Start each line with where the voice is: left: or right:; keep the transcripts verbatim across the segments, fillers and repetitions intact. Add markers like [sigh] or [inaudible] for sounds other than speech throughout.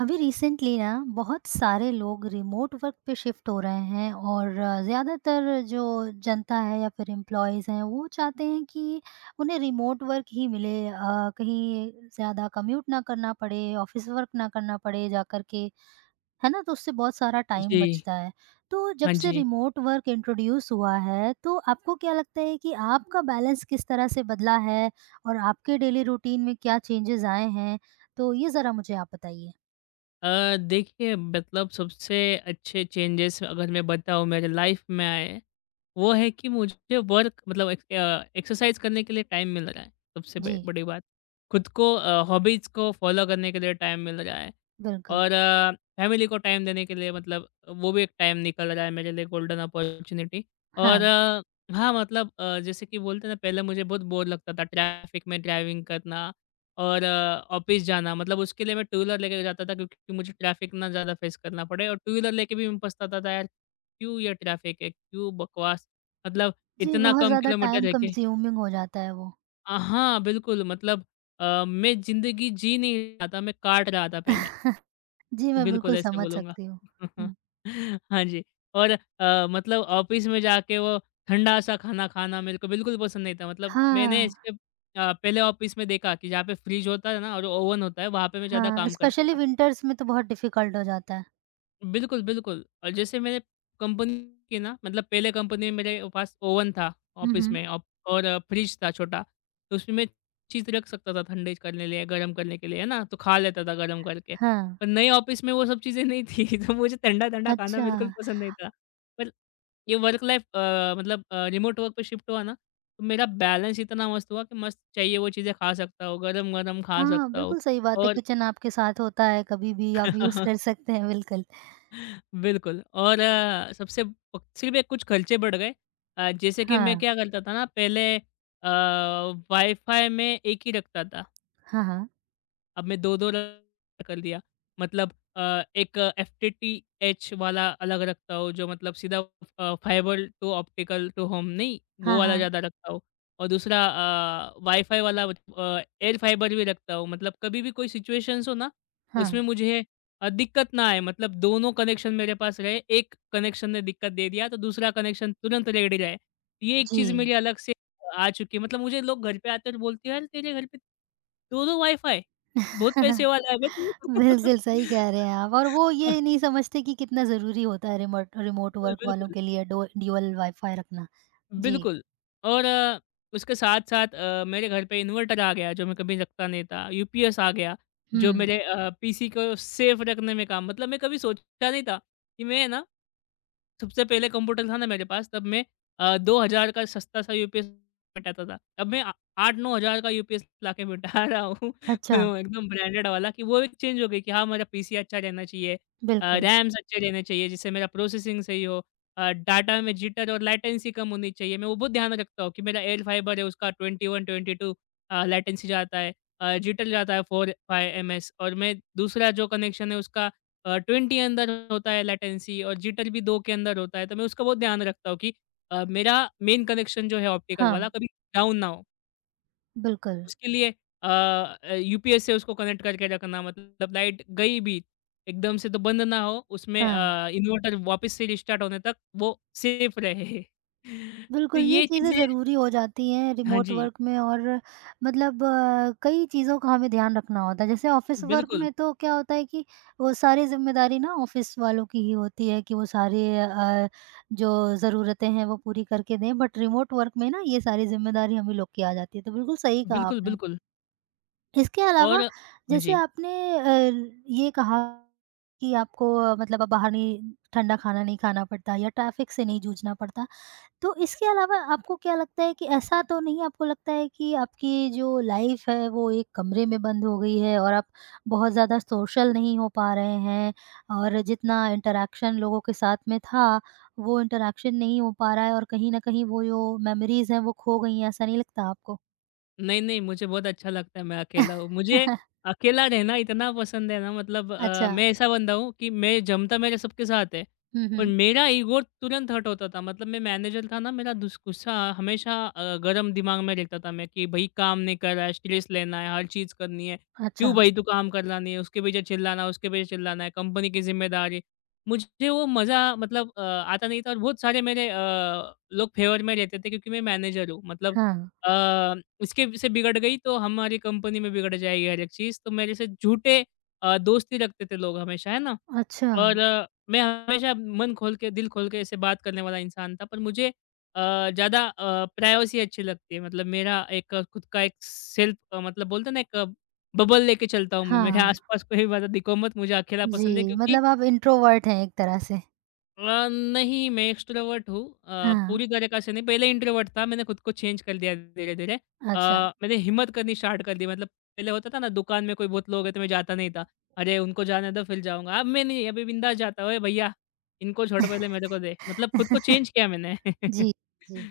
right: अभी रिसेंटली ना बहुत सारे लोग रिमोट वर्क पे शिफ्ट हो रहे हैं और अ, ज़्यादातर जो जनता है या फिर एम्प्लॉयज़ हैं वो चाहते हैं कि उन्हें रिमोट वर्क ही मिले अ, कहीं ज़्यादा कम्यूट ना करना पड़े ऑफिस वर्क ना करना पड़े जा कर के है ना। तो उससे बहुत सारा टाइम
left: जी,
right: बचता है। तो जब
left: हाँ
right: से
left: जी।
right: रिमोट वर्क इंट्रोड्यूस हुआ है तो आपको क्या लगता है कि आपका बैलेंस किस तरह से बदला है और आपके डेली रूटीन में क्या चेंजेस आए हैं? तो ये ज़रा मुझे आप बताइए।
left: अ, देखिए मतलब सबसे अच्छे चेंजेस अगर मैं बताऊँ मेरे लाइफ में आए, वो है कि मुझे वर्क मतलब एक अ, एक्सरसाइज़ करने के लिए टाइम मिल रहा है, सबसे
right: जी
left: ब बड़ी बात। खुद को अ, हॉबीज़ को फ़ॉलो करने के लिए टाइम मिल रहा है
right: बिल्कुल,
left: और अ, फैमिली को टाइम देने के लिए मतलब वो भी एक टाइम निकल रहा है मेरे लिए गोल्डन अपॉर्च्युनिटी और
right: हाँ।
left: अ, हाँ, मतलब अ, जैसे कि बोलते हैं ना पहले मुझे बहुत बोर लगता था ट्रैफ़िक में ड्राइविंग करना और अ, ऑफ़िस जाना मतलब उसके लिए मैं टू व्हीलर लेके जाता था क्योंकि मुझे ट्रैफ़िक ना ज़्यादा फ़ेस करना पड़े और टू व्हीलर लेके भी मैं पछताता था यार, क्यों ये ट्रैफ़िक है? क्यों बकवास मतलब
right: जी,
left: इतना
right: बहुत
left: कम
right: ज़्यादा
left: किलोमीटर
right: टाइम
left: है कि
right: कंज़्यूमिंग हो जाता है वो।
left: अ, हाँ, बिल्कुल मतलब अ, मैं ज़िंदगी जी नहीं रहा था, मैं काट रहा था पहले।
right: [laughs] जी, मैं
left: बिल्कुल,
right: बिल्कुल
left: ऐसे
right: समझ
left: बोलूँगा।
right: सकती हूँ।
left: [laughs]
right: हुँ।
left: हाँ जी, और अ, मतलब ऑफ़िस में जाके वो ठंडा-सा खाना खाना मेरे को बिल्कुल पसंद नहीं था। मतलब मैंने
right: हाँ,
left: इसके अ, पहले ऑफ़िस में देखा कि जहाँ पे फ्रिज होता है ना और ओवन होता है, वहाँ पे मैं ज़्यादा
right: हाँ,
left: काम करता
right: स्पेशली
left: था।
right: विंटर्स में तो बहुत डिफ़िकल्ट हो जाता है।
left: बिल्कुल, बिल्कुल। और जैसे मैंने कंपनी की ना मतलब पहले कंपनी में मेरे पास ओवन था
right: हुँ,
left: ऑफ़िस
right: हुँ।
left: में औ और फ्रिज था छोटा, तो उसमें मैं चीज़ रख सकता था ठंडे करने लिए, गरम करने के लिए, है ना? तो खा लेता था गरम करके।
right: हाँ,
left: पर नए ऑफ़िस में वो सब चीज़ें नहीं थी, [laughs] तो मुझे ठंडा-ठंडा खाना
right: अच्छा।
left: बिल्कुल पसंद नहीं था। पर ये वर्क लाइफ़ अ, मतलब अ, रिमोट वर्क पे शिफ्ट हुआ ना, तो मेरा बैलेंस इतना मस्त हुआ कि मस्त चाहिए वो चीज़ें खा सकता हूँ, गरम-गरम खा
right: हाँ,
left: सकता हूँ
right: बिल्कुल सही बात है,
left: और
right: किचन आपके साथ होता है, कभी भी आप यूज़
left: [laughs]
right: कर सकते हैं, बिल्कुल।
left: बिल्कुल और अ, सबसे प सिर्फ़ एक कुछ खर्चे बढ़ गए अ, जैसे कि मैं
right: हाँ,
left: क्या करता था ना पहले अ, वाईफ़ाई में एक ही रखता था।
right: हाँ, हाँ।
left: अब मैं दो दो कर दिया। मतलब अ, एक एफटीटीएच वाला अलग रखता हूँ, जो मतलब सीधा अ, fibre to optical to home नहीं, वो
right: हाँ,
left: वाला
right: हाँ,
left: ज़्यादा रखता हूँ। और दूसरा अ, वाईफ़ाई वाला अ, एयर फाइबर भी रखता हूँ। मतलब कभी भी कोई सिचुएशंस हो ना, उसमें
right: हाँ।
left: मुझे अ, दिक्कत ना आए। मतलब दोनों कनेक्शन मेरे पास रहे। एक कनेक्शन ने दिक्कत दे दिया, तो दूसरा कनेक्शन तुरंत रेडी रहे। ये एक चीज़
right: जी।
left: मेरी अलग से आ चुकी है। मतलब मुझे लोग घर पे आते हैं और बोलते हैं, "यार, तेरे घर पे दो दो वाईफ़ाई है?" बहुत पैसे
right: [laughs]
left: वाला है बे तू। [laughs]
right: बिल्कुल, सही कह रहे हैं आप और वो ये नहीं समझते कि कितना ज़रूरी होता है रिमोट रिमोट वर्क
left: बिल्कुल,
right: वालों
left: बिल्कुल।
right: के लिए डो ड्यूल वाईफ़ाई रखना। जी।
left: बिल्कुल, और अ, उसके साथ-साथ अ, मेरे घर पे इन्वर्टर आ गया, जो मैं कभी रखता नहीं था, यूपीएस आ गया, जो
right: हुँ।
left: मेरे अ, पीसी को सेफ रखने में काम मतलब मैं कभी सोचा नहीं था कि मैं ना सबसे पहले कंप्यूटर था ना मेरे पास, तब मैं अ, दो हज़ार का सस्ता सा यूपीएस बैठाता था। अब मैं आ आठ नौ हज़ार का यूपीएस लाके बैठा रहा हूँ,
right: अच्छा,
left: [laughs] एकदम ब्रांडेड वाला कि वो एक चेंज हो गई कि हाँ, मेरा पीसी अच्छा रहना चाहिए अ,
right: बिल्कुल।
left: रैम्स अच्छे रहने चाहिए, जिससे मेरा प्रोसेसिंग सही हो। अ, डाटा में जिटर और लेटेंसी कम होनी चाहिए। मैं वो बहुत ध्यान रखता हूँ कि मेरा एयर फाइबर है उसका इक्कीस बाईस अ, लेटेंसी जाता है। अ, जिटर जाता है चार पाँच एमएस और मैं दूसरा जो कनेक्शन है उसका अ, ट्वेंटी अंदर होता है लेटेंसी और जिटर भी दो के अंदर होता है। तो मैं उसका बहुत ध्यान रखता हूँ कि अ, मेरा मेन कनेक्शन जो है ऑप्टिकल
right: हाँ,
left: वाला कभी डाउन ना हो।
right: बिल्कुल,
left: उसके लिए अ अ, यूपीएस से उसको कनेक्ट करके रखना मतलब लाइट गई भी एकदम से तो बंद ना हो उसमें
right: हाँ।
left: अ, इन्वर्टर वापस से रिस्टार्ट होने तक वो सेफ रहे [laughs] तो
right: बिल्कुल, ये
left: ये
right: चीज़ें
left: चीज़ें
right: ज़रूरी हो जाती हैं
left: हाँ
right: रिमोट
left: जी,
right: वर्क में और मतलब अ, कई चीज़ों का हमें ध्यान रखना होता है। जैसे ऑफ़िस वर्क
left: बिल्कुल,
right: में तो क्या होता है कि वो सारी ज़िम्मेदारी ना ऑफ़िस वालों की ही होती है कि वो सारी अ, जो ज़रूरतें हैं वो पूरी करके दें, बट रिमोट वर्क में ना ये सारी ज़िम्मेदारी हम ही लोग की आ जाती है। तो बिल्कुल सही कहा
left: बिल्कुल,
right: आपने।
left: बिल्कुल
right: इसके
left: और
right: अलावा
left: हाँ
right: जैसे
left: जी।
right: आपने अ, ये कहा कि आपको अ, मतलब अब बाहर नहीं ठंडा खाना नहीं खाना पड़ता या ट्रैफिक से नहीं जूझना पड़ता। तो इसके अलावा आपको क्या लगता है कि ऐसा तो नहीं आपको लगता है कि आपकी जो लाइफ़ है वो एक कमरे में बंद हो गई है और आप बहुत ज़्यादा सोशल नहीं हो पा रहे हैं और जितना इंटरैक्शन लोगों के साथ में था, वो इंटरैक्शन नहीं हो पा रहा है और कहीं न कहीं वो जो मेमोरीज़ हैं वो खो गई हैं, ऐसा नहीं लगता आपको?
left: नहीं, नहीं, मुझे बहुत अच्छा लगता है मैं अकेला हूँ। मुझे
right: [laughs]
left: अकेला रहना इतना पसंद है ना मतलब अ,
right: अच्छा।
left: मैं ऐसा बंदा हूँ कि मैं जमता मेरा सबके साथ है,
right: हुँ,
left: पर
right: हुँ।
left: मेरा ईगो तुरंत हर्ट होता था। मतलब मैं मैनेजर था ना मेरा दुस गुस्सा हमेशा अ, गरम दिमाग में रहता था मैं कि भई काम नहीं कर रहा है, स्ट्रेस लेना है, हर चीज़ करनी है।
right: अच्छा,
left: क्यों भाई तू काम कर रहा नहीं है? उसके पीछे चिल्लाना, उसके पीछे चिल्लाना है, कंपनी की ज़िम्मेदारी। मुझे वो मज़ा मतलब अ, आता नहीं था और बहुत सारे मेरे अ, लोग फेवर में रहते थे क्योंकि मैं मैनेजर हूँ। मतलब
right: हाँ।
left: अ, इसके से बिगड़ गई तो हमारी कंपनी में बिगड़ जाएगी हर एक चीज़। तो मेरे से झूठे अ, दोस्ती रखते थे लोग हमेशा, है ना?
right: अच्छा,
left: और अ, मैं हमेशा मन खोल के, दिल खोल के ऐसे बात करने वाला इंसान था। पर मुझे अ, ज़्यादा अ, प्राइवेसी अच्छी लगती है। मतलब मेरा एक अ, खुद का एक सेल्फ अ, मतलब बोलते हैं ना एक बबल लेके चलता हूँ मैं। मेरे
right: हाँ।
left: आस-पास कोई ज़्यादा दिखो मत, मुझे अकेला पसंद है
right: जी,
left: क्योंकि
right: मतलब आप इंट्रोवर्ट हैं एक तरह से।
left: अ, नहीं, मैं एक्स्ट्रोवर्ट हूँ अ,
right: हाँ,
left: पूरी तरीक़ा से नहीं, पहले इंट्रोवर्ट था, मैंने खुद को चेंज कर दिया धीरे-धीरे। अ,
right: अच्छा।
left: मैंने हिम्मत करनी स्टार्ट कर दी मतलब पहले होता था ना दुकान में कोई बहुत लोग है तो मैं जाता नहीं था। अरे! उनको जाने दो फिर जाऊँगा, अब मैं नहीं अभी बिंदास जाता हूँ, "ओए भईया! इनको छोड़ पहले मेरे को दे।" मतलब खुद को चेंज किया मैंने। [laughs]
right: जी, जी।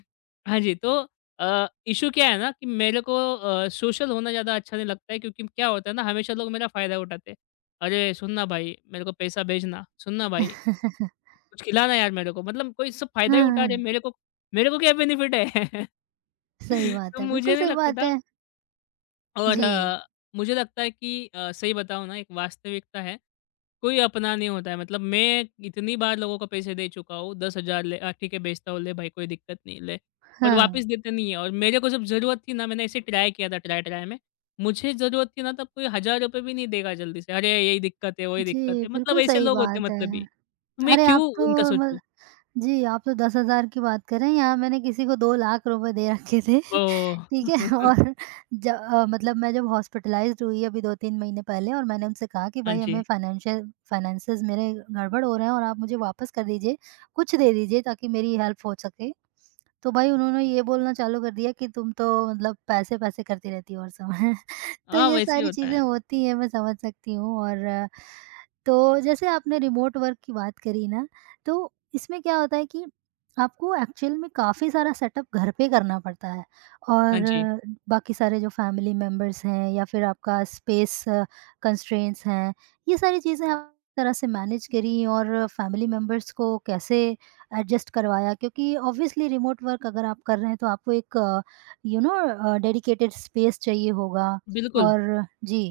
left: हाँ जी, तो अ, इश्यू क्या है ना कि मेरे को अ, सोशल होना ज़्यादा अच्छा नहीं लगता है क्योंकि क्या होता है ना हमेशा लोग मेरा फ़ायदा उठाते हैं। "अरे! सुन ना भाई, मेरे को पैसा भेजना, सुन ना भाई
right: [laughs]
left: कुछ खिलाना यार मेरे को मतलब कोई इससे फ़ायदा ही उठा रहे
right: हाँ,
left: हैं मेरे को मेरे को क्या बेनिफिट है?
right: सही
left: [laughs]
right: बात
left: तो
right: है,
left: मुझे
right: बिल्कुल
left: नहीं
right: सही
left: लगता
right: बात
left: था
right: है।
left: और
right: जी,
left: अ, मुझे लगता है कि अ, सही बताऊँ ना एक वास्तविकता है, कोई अपना नहीं होता है मतलब मैं इतनी बार लोगों को पैसे दे चुका हूँ दस हज़ार ले अ, ठीक है बेचता हूँ ले भाई कोई दिक्कत नहीं ले, पर वापस
right: हाँ।
left: देते नहीं है और मेरे को जब ज़रूरत थी ना मैंने ऐसे ट्राई किया था ट्राई-ट्राई में, मुझे ज़रूरत थी ना तब कोई हज़ार रुपए भी नहीं देगा जल्दी से, अरे! यही दिक्कत है, वही दिक्कत
right: जी,
left: है, मतलब
right: बिल्कुल
left: ऐसे
right: सही
left: लोग होते हैं
right: बात
left: मतलबी,
right: है।
left: मैं
right: अरे,
left: क्यों
right: आप तो
left: उनका
right: म
left: सोचूँ?
right: जी, आप तो दस हज़ार की बात कर रहे हैं, यहाँ मैंने किसी को 2 लाख रुपए दे रखे थे, [laughs]
left: ओह!
right: ठीक है?
left: [laughs]
right: और ज अ, मतलब मैं जब हॉस्पिटलाइज़्ड हुई अभी दो तीन महीने पहले और मैंने उनसे कहा कि
left: हाँ
right: भाई हमें
left: जी।
right: फाइनेंशियल फाइनेंसेस मेरे गड़बड़ हो रहे हैं और आप मुझे वापस कर दीजिए, कुछ दे दीजिए ताकि मेरी हेल्प हो सके। तो भाई उन्होंने ये बोलना चालू कर दिया कि तुम तो मतलब पैसे-पैसे करती रहती हो हर समय। [laughs] तो
left: हाँ,
right: ये
left: वैसे ही
right: सारी
left: होता
right: चीज़ें
left: है।
right: होती हैं, मैं समझ सकती हूँ और अ, तो जैसे आपने रिमोट वर्क की बात करी ना, तो इसमें क्या होता है कि आपको एक्चुअल में काफ़ी सारा सेटअप घर पे करना पड़ता है
left: हाँ जी,
right: और बाकी सारे जो फैमिली मेंबर्स हैं या फिर आपका स्पेस कंस्ट्रेंट्स हैं ये सारी चीज़ें आप तरह से मैनेज करी और फैमिली मेंबर्स को कैसे एडजस्ट करवाया क्योंकि ऑब्वियसली रिमोट वर्क अगर आप कर रहे हैं तो आपको एक यू नो डेडिकेटेड स्पेस चाहिए होगा
left: बिल्कुल।
right: और जी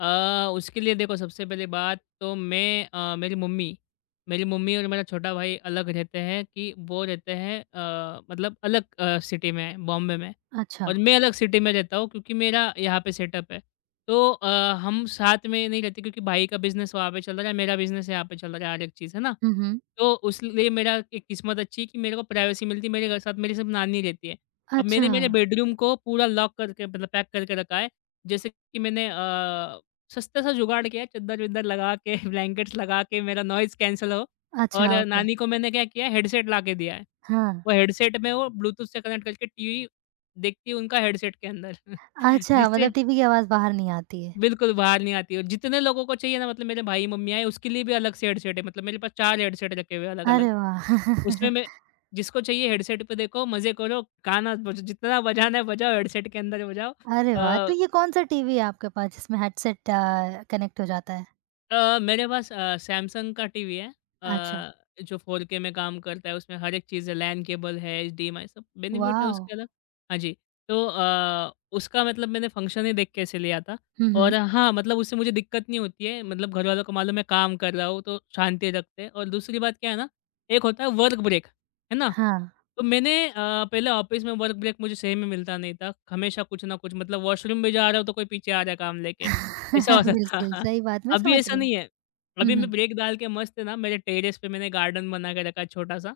left: अ, उसके लिए देखो सबसे पहली बात तो मैं अ, मेरी मम्मी मेरी मम्मी और मेरा छोटा भाई अलग रहते हैं कि वो रहते हैं अ, मतलब अलग अ, सिटी में, बॉम्बे में
right: अच्छा
left: और मैं अलग सिटी में रहता हूँ क्योंकि मेरा यहाँ पे सेटअप है। तो अ, हम साथ में नहीं रहते क्योंकि भाई का बिज़नेस वहाँ पे चल रहा है, मेरा बिज़नेस यहाँ पे चल रहा है हर एक चीज़, है ना?
right: हम्म
left: तो उस लिए मेरा एक किस्मत अच्छी है कि मेरे को प्राइवेसी मिलती है, मेरे घर साथ मेरी सिर्फ़ नानी रहती है। अब
right: अच्छा
left: मैंने मेरे बेडरूम को पूरा लॉक करके मतलब पैक करके रखा है। जैसे कि मैंने अ, सस्ता सा जुगाड़ किया है, चद्दर-वद्दर लगा के [laughs] ब्लैंकेट्स लगा के मेरा नॉइज़ कैंसल हो और
right: अच्छा ओके
left: नानी को मैंने क्या किया है हेडसेट ला के दिया है।
right: हाँ
left: वो हेडसेट में वो ब्लूटूथ से कनेक्ट करके टीवी देखती है उनका हेडसेट के अंदर [laughs]
right: अच्छा,
left: जिससे
right: मतलब टीवी की आवाज़ बाहर नहीं आती है।
left: बिल्कुल, बाहर नहीं आती है। और जितने लोगों को चाहिए ना मतलब मेरे भाई मम्मी आए उसके लिए भी अलग से हेडसेट है। मतलब मेरे पास चार हेडसेट रखे हुए हैं अलग-अलग।
right: अरे वाह!
left: उसमें मैं
right: [laughs]
left: जिसको चाहिए हेडसेट पे देखो, मज़े करो, गाना बज जितना बजाना है बजाओ, हेडसेट के अंदर बजाओ।
right: अरे वाह!
left: अ,
right: तो ये कौन-सा टीवी है आपके पास जिसमें हेडसेट अ, कनेक्ट हो जाता है?
left: अ, मेरे पास अ, सैमसंग का टीवी है
right: अच्छा,
left: अ, जो फ़ोर के में काम करता है, उसमें हर एक चीज़ है, लैन केबल है, एचडीएमआई सब बेनिफिट है
right: वॉव!
left: उसके अलग। हाँ जी, तो अ, उसका मतलब मैंने फंक्शन ही देख के ऐसे लिया था
right: हुँ,
left: और
right: हुँ।
left: हाँ, मतलब उससे मुझे दिक्कत नहीं होती है, मतलब घरवालों को मालूम है काम कर रहा हूँ, तो शांति रखते हैं और दूसरी बात क्या है ना, एक होता है वर्क ब्रेक, है ना?
right: हाँ।
left: तो मैंने अ, पहले ऑफ़िस में वर्क ब्रेक मुझे सही में मिलता नहीं था, हमेशा कुछ ना कुछ मतलब वॉशरूम भी जा रहा हूँ, तो कोई पीछे आ रहा है काम लेके, ऐसा
right: [laughs]
left: होता
right: बिल्कुल,
left: था।
right: सही बात, मैं
left: अभी
right: समझ
left: ऐसा
right: रही हूँ।
left: नहीं है।
right: हुँ,
left: अभी मैं
right: हुँ।
left: ब्रेक डाल के मस्त है ना मेरे टेरेस पे मैंने गार्डन बना के रखा है छोटा-सा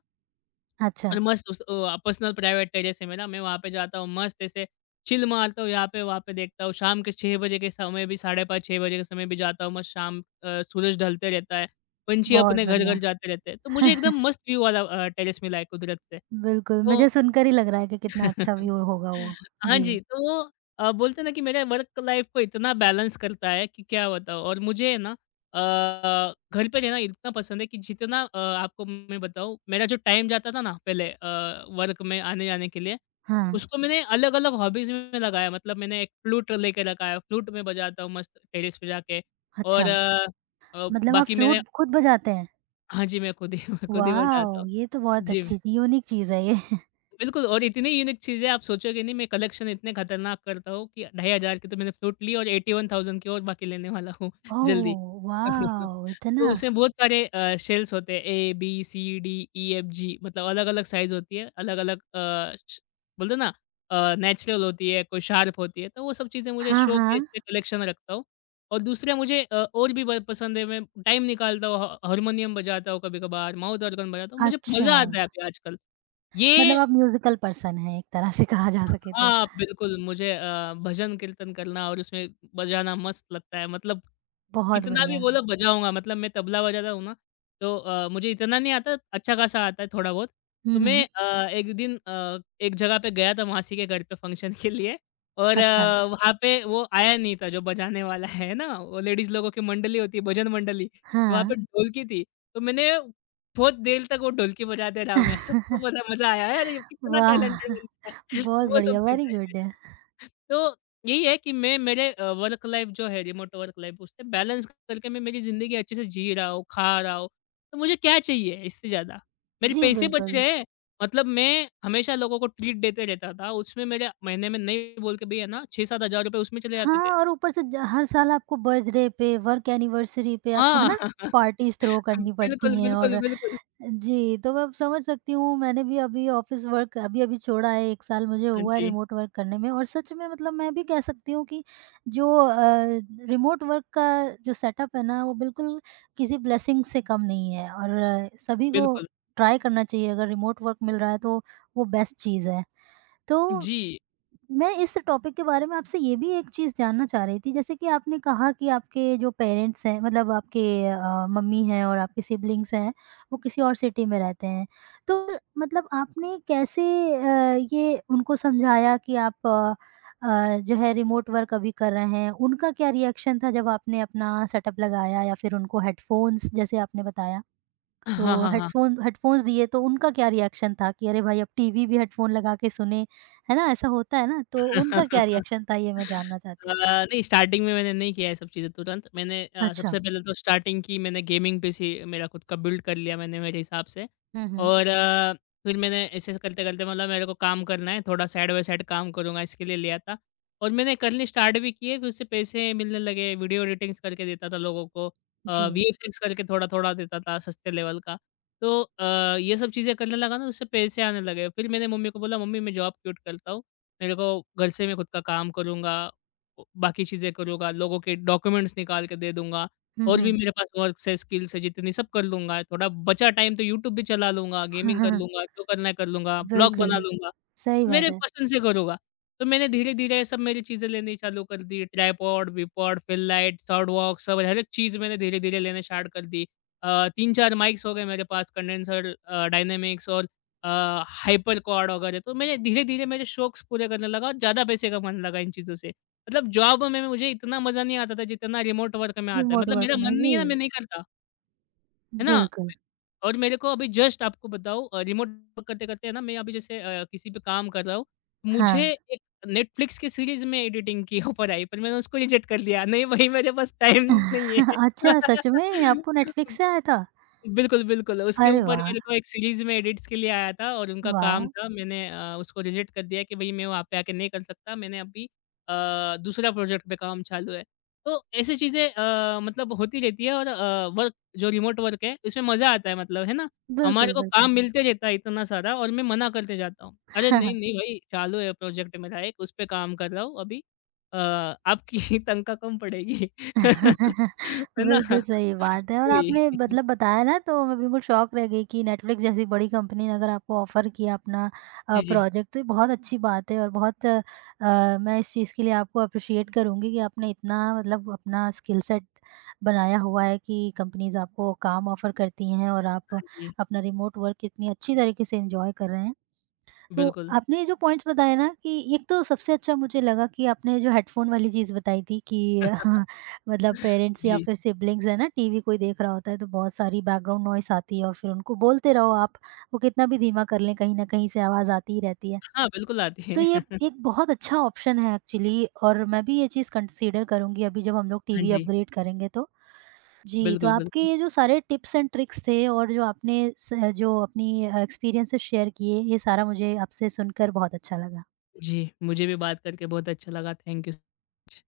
right: अच्छा,
left: और मस्त उस अ, पर्सनल प्राइवेट टेरेस है मेरा। मैं वहाँ पे जाता हूँ मस्त ऐसे चिल मारता हूँ यहाँ पे वहाँ पे देखता हूँ। शाम के छह बजे के समय भी साढ़े पाँच छह बजे के समय भी जाता हूँ। मस्त शाम अ, सूरज ढलते रहता है। पंछी
right: बहुत
left: अपने घर-घर
right: बढ़िया।
left: जाते रहते हैं। तो मुझे एकदम
right: [laughs]
left: मस्त व्यू वाला अ, टेरेस मिला है कुदरत से।
right: बिल्कुल,
left: तो
right: मुझे सुनकर ही लग रहा है कि कितना अच्छा
left: [laughs]
right: व्यू होगा वो।
left: हाँ
right: जी,
left: जी, तो वो अ, बोलते हैं ना कि मेरे वर्क लाइफ़ को इतना बैलेंस करता है कि क्या बताऊँ और मुझे है ना अ, घर पे रहना इतना पसंद है कि जितना अ, आपको मैं बताऊँ मेरा जो टाइम जाता था ना पहले अ, वर्क में आने-जाने के लिए,
right: हाँ,
left: उसको मैंने अलग-अलग हॉबीज़ में लगाया। मतलब मैंने एक फ्लूट लेके रखा है, फ्लूट मैं बजाता हूँ मस्त टेरेस पे जाके और
right: अच्छा।
left: अ अ,
right: मतलब आप
left: बाकी मैंने
right: फ्लूट खुद बजाते हैं?
left: हाँ जी, मैं खुद ही [laughs] खुद ही बजाता
right: वॉव!
left: हूँ।
right: ये तो बहुत
left: जी।
right: अच्छी यूनिक चीज़ है ये। [laughs]
left: बिल्कुल और इतनी यूनिक चीज़ें आप सोचोगे नहीं मैं कलेक्शन इतने खतरनाक करता हूँ कि ढाई हज़ार की तो मैंने फ्लूट ली और इक्यासी हज़ार की और बाकी लेने वाला हूँ [laughs] जल्दी।
right: Oh,
left: [laughs]
right: wow!
left: तो
right: इतना?
left: उसमें बहुत सारे अ, शेल्स होते हैं A, B, C, D, E, F, G मतलब अलग-अलग साइज़ होती है, अलग-अलग अ, श बोलते हैं ना अ, नेचुरल होती है, कोई शार्प होती है, तो वो सब चीज़ें मुझे
right: हाँ,
left: शौक है
right: हाँ।
left: इसलिए कलेक्शन रखता हूँ। और दूसरा मुझे अ, और भी ब पसंद है मैं टाइम निकालता हूँ ह हारमोनियम बजाता हूँ कभी-कभार, माउथ ऑर्गन बजाता हूँ, मुझे
right: अच्छा,
left: मज़ा आता है अभी आजकल।
right: मतलब
left: ये
right: आप म्यूज़िकल पर्सन हैं एक तरह से कहा जा सके तो।
left: हाँ, बिल्कुल मुझे अ, भजन कीर्तन करना और उसमें बजाना मस्त लगता है। मतलब
right: बहुत
left: कितना भी
right: बढ़िया।
left: बोलो बजाऊँगा मतलब मैं तबला बजाता हूँ ना, तो अ, मुझे इतना नहीं आता, अच्छा-खासा आता है थोड़ा बहुत। तो
right: हुँ,
left: मैं
right: हुँ।
left: अ, एक दिन अ, एक जगह पे गया था मासी के घर पे फंक्शन के लिए और
right: अच्छा,
left: अ, वहाँ पे वो आया नहीं था जो बजाने वाला है ना, वो लेडीज़ लोगों की मंडली होती है, भजन मंडली, तो वहाँ पे
right: हाँ।
left: ढोलकी थी। तो मैंने बहुत देर तक वो ढोलकी बजाते रहा मैं, सबको
right: [laughs]
left: बड़ा मज़ा आया, "अरे! ये कितना
right: वाह!
left: टैलेंटेड बंदा है।"
right: बहुत
left: वो सब
right: बढ़िया, वेरी
left: चीज़ें।
right: गुड।
left: तो यही है कि मैं मेरे अ, वर्क लाइफ़ जो है रिमोट वर्क लाइफ़ उससे बैलेंस करके मैं मेरी ज़िंदगी अच्छे से जी रहा हूँ, खा रहा हूँ। तो मुझे क्या चाहिए इससे ज़्यादा? मेरे
right: जी,
left: पैसे बच
right: बिल्कुल।
left: रहे हैं। मतलब मैं हमेशा लोगों को ट्रीट देते रहता था। उसमें मेरे महीने में नहीं बोल के भी है ना छह सात हज़ार रुपए उसमें चले जाते थे।
right: हाँ, और ऊपर से ज हर साल आपको बर्थडे पे, वर्क एनिवर्सरी पे आपको है ना,
left: हाँ। [laughs]
right: पार्टीज़ थ्रो करनी पड़ती
left: बिल्कुल,
right: हैं और
left: बिल्कुल, बिल्कुल।
right: जी, तो मैं अब समझ सकती हूँ मैंने भी अभी ऑफ़िस वर्क अभी-अभी छोड़ा है एक साल मुझे
left: हाँ
right: हुआ है
left: जी,
right: रिमोट वर्क करने में और सच में मतलब मैं भी कह सकती हूँ कि जो अ, रिमोट वर्क का जो सेटअप है ना वो बिल्कुल किसी ब्लेसिंग से कम नहीं है और अ, सभी को
left: बिल्कुल।
right: ट्राई करना चाहिए अगर रिमोट वर्क मिल रहा है तो वो बेस्ट चीज़ है। तो
left: जी।
right: मैं इस टॉपिक के बारे में आपसे ये भी एक चीज़ जानना चाह रही थी, जैसे कि आपने कहा कि आपके जो पेरेंट्स हैं मतलब आपके अ, मम्मी हैं और आपके सिबलिंग्स हैं, वो किसी और सिटी में रहते हैं। तो मतलब आपने कैसे अ, ये उनको समझाया कि आप अ अ, जो है रिमोट वर्क अभी कर रहे हैं? उनका क्या रिएक्शन था जब आपने अपना सेटअप लगाया या फिर उनको हेडफ़ोन्स जैसे आपने बताया? तो
left: हाँ, हाँ, हाँ।
right: हेडफ़ोन हेडफ़ोन्स दिए तो उनका क्या रिएक्शन था कि अरे भाई अब टीवी भी हेडफ़ोन लगा के सुने, है ना? ऐसा होता है ना? तो उनका क्या रिएक्शन था ये मैं
left: [laughs]
right: जानना चाहती
left: अ,
right: हूँ?
left: नहीं स्टार्टिंग में मैंने नहीं किया है सब चीज़ें तुरंत। मैंने अ,
right: अच्छा।
left: सबसे पहले तो स्टार्टिंग की मैंने गेमिंग पीसी मेरा खुद का बिल्ड कर लिया मैंने मेरे हिसाब से।
right: हुँ, हुँ।
left: और अ, फिर मैंने ऐसे-ऐसे करते-करते मतलब मेरे को काम करना है, थोड़ा साइड बाय साइड काम करूँगा इसके लिए लिया था। और मैंने करनी स्टार्ट भी की है, फिर उससे पैसे मिलने लगे, वीडियो एडिटिंग्स करके देता था लोगों को। अ,
right: जी।
left: वीएफएक्स करके थोड़ा-थोड़ा देता था सस्ते लेवल का। तो अ, ये सब चीज़ें करने लगा ना उससे पैसे आने लगे। फिर मैंने मम्मी को बोला मम्मी मैं जॉब क्विट करता हूँ। मेरे को घर से मैं खुद का काम करूँगा, ओ बाकी चीज़ें करूँगा, लोगों के डॉक्यूमेंट्स निकाल के दे दूँगा
right: हुँ,
left: और भी
right: हुँ।
left: मेरे पास वर्क्स है, स्किल्स है जितनी सब कर लूँगा। थोड़ा बचा टाइम तो यूट्यूब भी चला लूँगा, गेमिंग कर
right: [laughs]
left: लूँगा, जो करना है कर लूँगा, ब्लॉग
right: बिल्कुल,
left: बना लूँगा,
right: सही बात
left: मेरे
right: है।
left: पसंद से करूँगा। तो मैंने धीरे-धीरे ये सब मेरी चीज़ें लेनी चालू कर दी, tripod, bipod, fill light, sound box सब हर एक चीज़ मैंने धीरे-धीरे लेना स्टार्ट कर दी। अ, तीन चार माइक्स हो गए मेरे पास कंडेंसर अ, डायनामिक्स और अ, हाइपर क्वाड वगैरह तो मैंने धीरे-धीरे मेरे शौक़ पूरे करने लगा और ज़्यादा पैसे कमाने लगा इन चीज़ों से। मतलब जॉब में मुझे इतना मज़ा नहीं आता था जितना रिमोट वर्क में आता है।
right: रिमोट
left: मतलब
right: वर्क
left: मेरा
right: में,
left: मन नहीं
right: जी।
left: है ना मैं नहीं करता, है ना?
right: बिल्कुल,
left: और मेरे को अभी जस्ट आपको बताऊँ अ, रिमोट वर्क करते-करते है ना मैं अभी जैसे अ, किसी पे काम कर रहा हूँ, मुझे
right: हाँ।
left: एक नेटफ्लिक्स की सीरीज़ में एडिटिंग की ऑफ़र आई पर मैंने उसको रिजेक्ट कर दिया। नहीं भाई मेरे पास टाइम नहीं है।
right: [laughs] अच्छा सच में? आपको नेटफ्लिक्स
left: [laughs]
right: से आया था?
left: बिल्कुल, बिल्कुल, उसके
right: अरे
left: ऊपर
right: वाह!
left: मेरे को एक सीरीज़ में एडिट्स के लिए आया था और उनका
right: वाओ!
left: काम था मैंने अ, उसको रिजेक्ट कर दिया कि भई मैं वहाँ पे आके नहीं कर सकता, मैंने अभी अ, दूसरा प्रोजेक्ट पे काम चालू है। तो ऐसी चीज़ें अ, मतलब होती रहती है और अ, वर्क जो रिमोट वर्क है इसमें मज़ा आता है मतलब, है ना? हमारे
right: बिल्कुल,
left: को काम
right: बिल्कुल।
left: मिलते रहता है इतना सारा और मैं मना करते जाता हूँ। अरे नहीं,
right: [laughs]
left: नहीं भाई चालू है प्रोजेक्ट मेरा एक उस पे काम कर रहा हूँ अभी अ, आपकी [laughs] तनख्वाह कम पड़ेगी। [laughs]
right: [laughs]
left: है ना?
right: बिल्कुल
left: [laughs]
right: सही बात है और
left: वही।
right: आपने
left: [laughs]
right: मतलब बताया ना तो मैं बिल्कुल शॉक रह गई कि नेटफ्लिक्स जैसी बड़ी कंपनी ने अगर आपको ऑफर किया अपना अ,
left: जी, जी।
right: प्रोजेक्ट तो ये बहुत अच्छी बात है और बहुत अ, अ, मैं इस चीज़ के लिए आपको अप्रिशिएट करूंगी कि आपने इतना मतलब अपना स्किल सेट बनाया हुआ है कि कंपनीज आपको काम ऑफर करती हैं और आप
left: हाँ जी।
right: अपना रिमोट वर्क इतनी अच्छी तरीके से एंजॉय कर रहे हैं तो
left: बिल्कुल।
right: आपने ये जो पॉइंट्स बताए ना कि एक तो सबसे अच्छा मुझे लगा कि आपने जो हेडफोन वाली चीज़ बताई थी कि [laughs] हाँ, मतलब पेरेंट्स या
left: जी।
right: फिर सिब्लिंग्स है ना टीवी कोई देख रहा होता है तो बहुत सारी बैकग्राउंड नॉइस आती है और फिर उनको बोलते रहो आप वो कितना भी धीमा कर लें कहीं ना कहीं से आवाज़ आती ही रहती है
left: हाँ, बिल्कुल आती
right: तो ये
left: है। [laughs]
right: एक बहुत अच्छा ऑप्शन है एक्चुअली और मैं भी ये चीज़ कंसिडर करूंगी अभी जब हम लोग
left: हाँ
right: टीवी
left: जी।
right: अपग्रेड करेंगे तो जी, तो
left: बिल्कुल,
right: आपके
left: बिल्कुल।
right: ये जो सारे टिप्स एंड ट्रिक्स थे और जो आपने स जो अपनी एक्सपीरियंसेस शेयर किए, ये सारा मुझे आपसे सुनकर बहुत अच्छा लगा।
left: जी, मुझे भी बात करके बहुत अच्छा लगा। थैंक यू स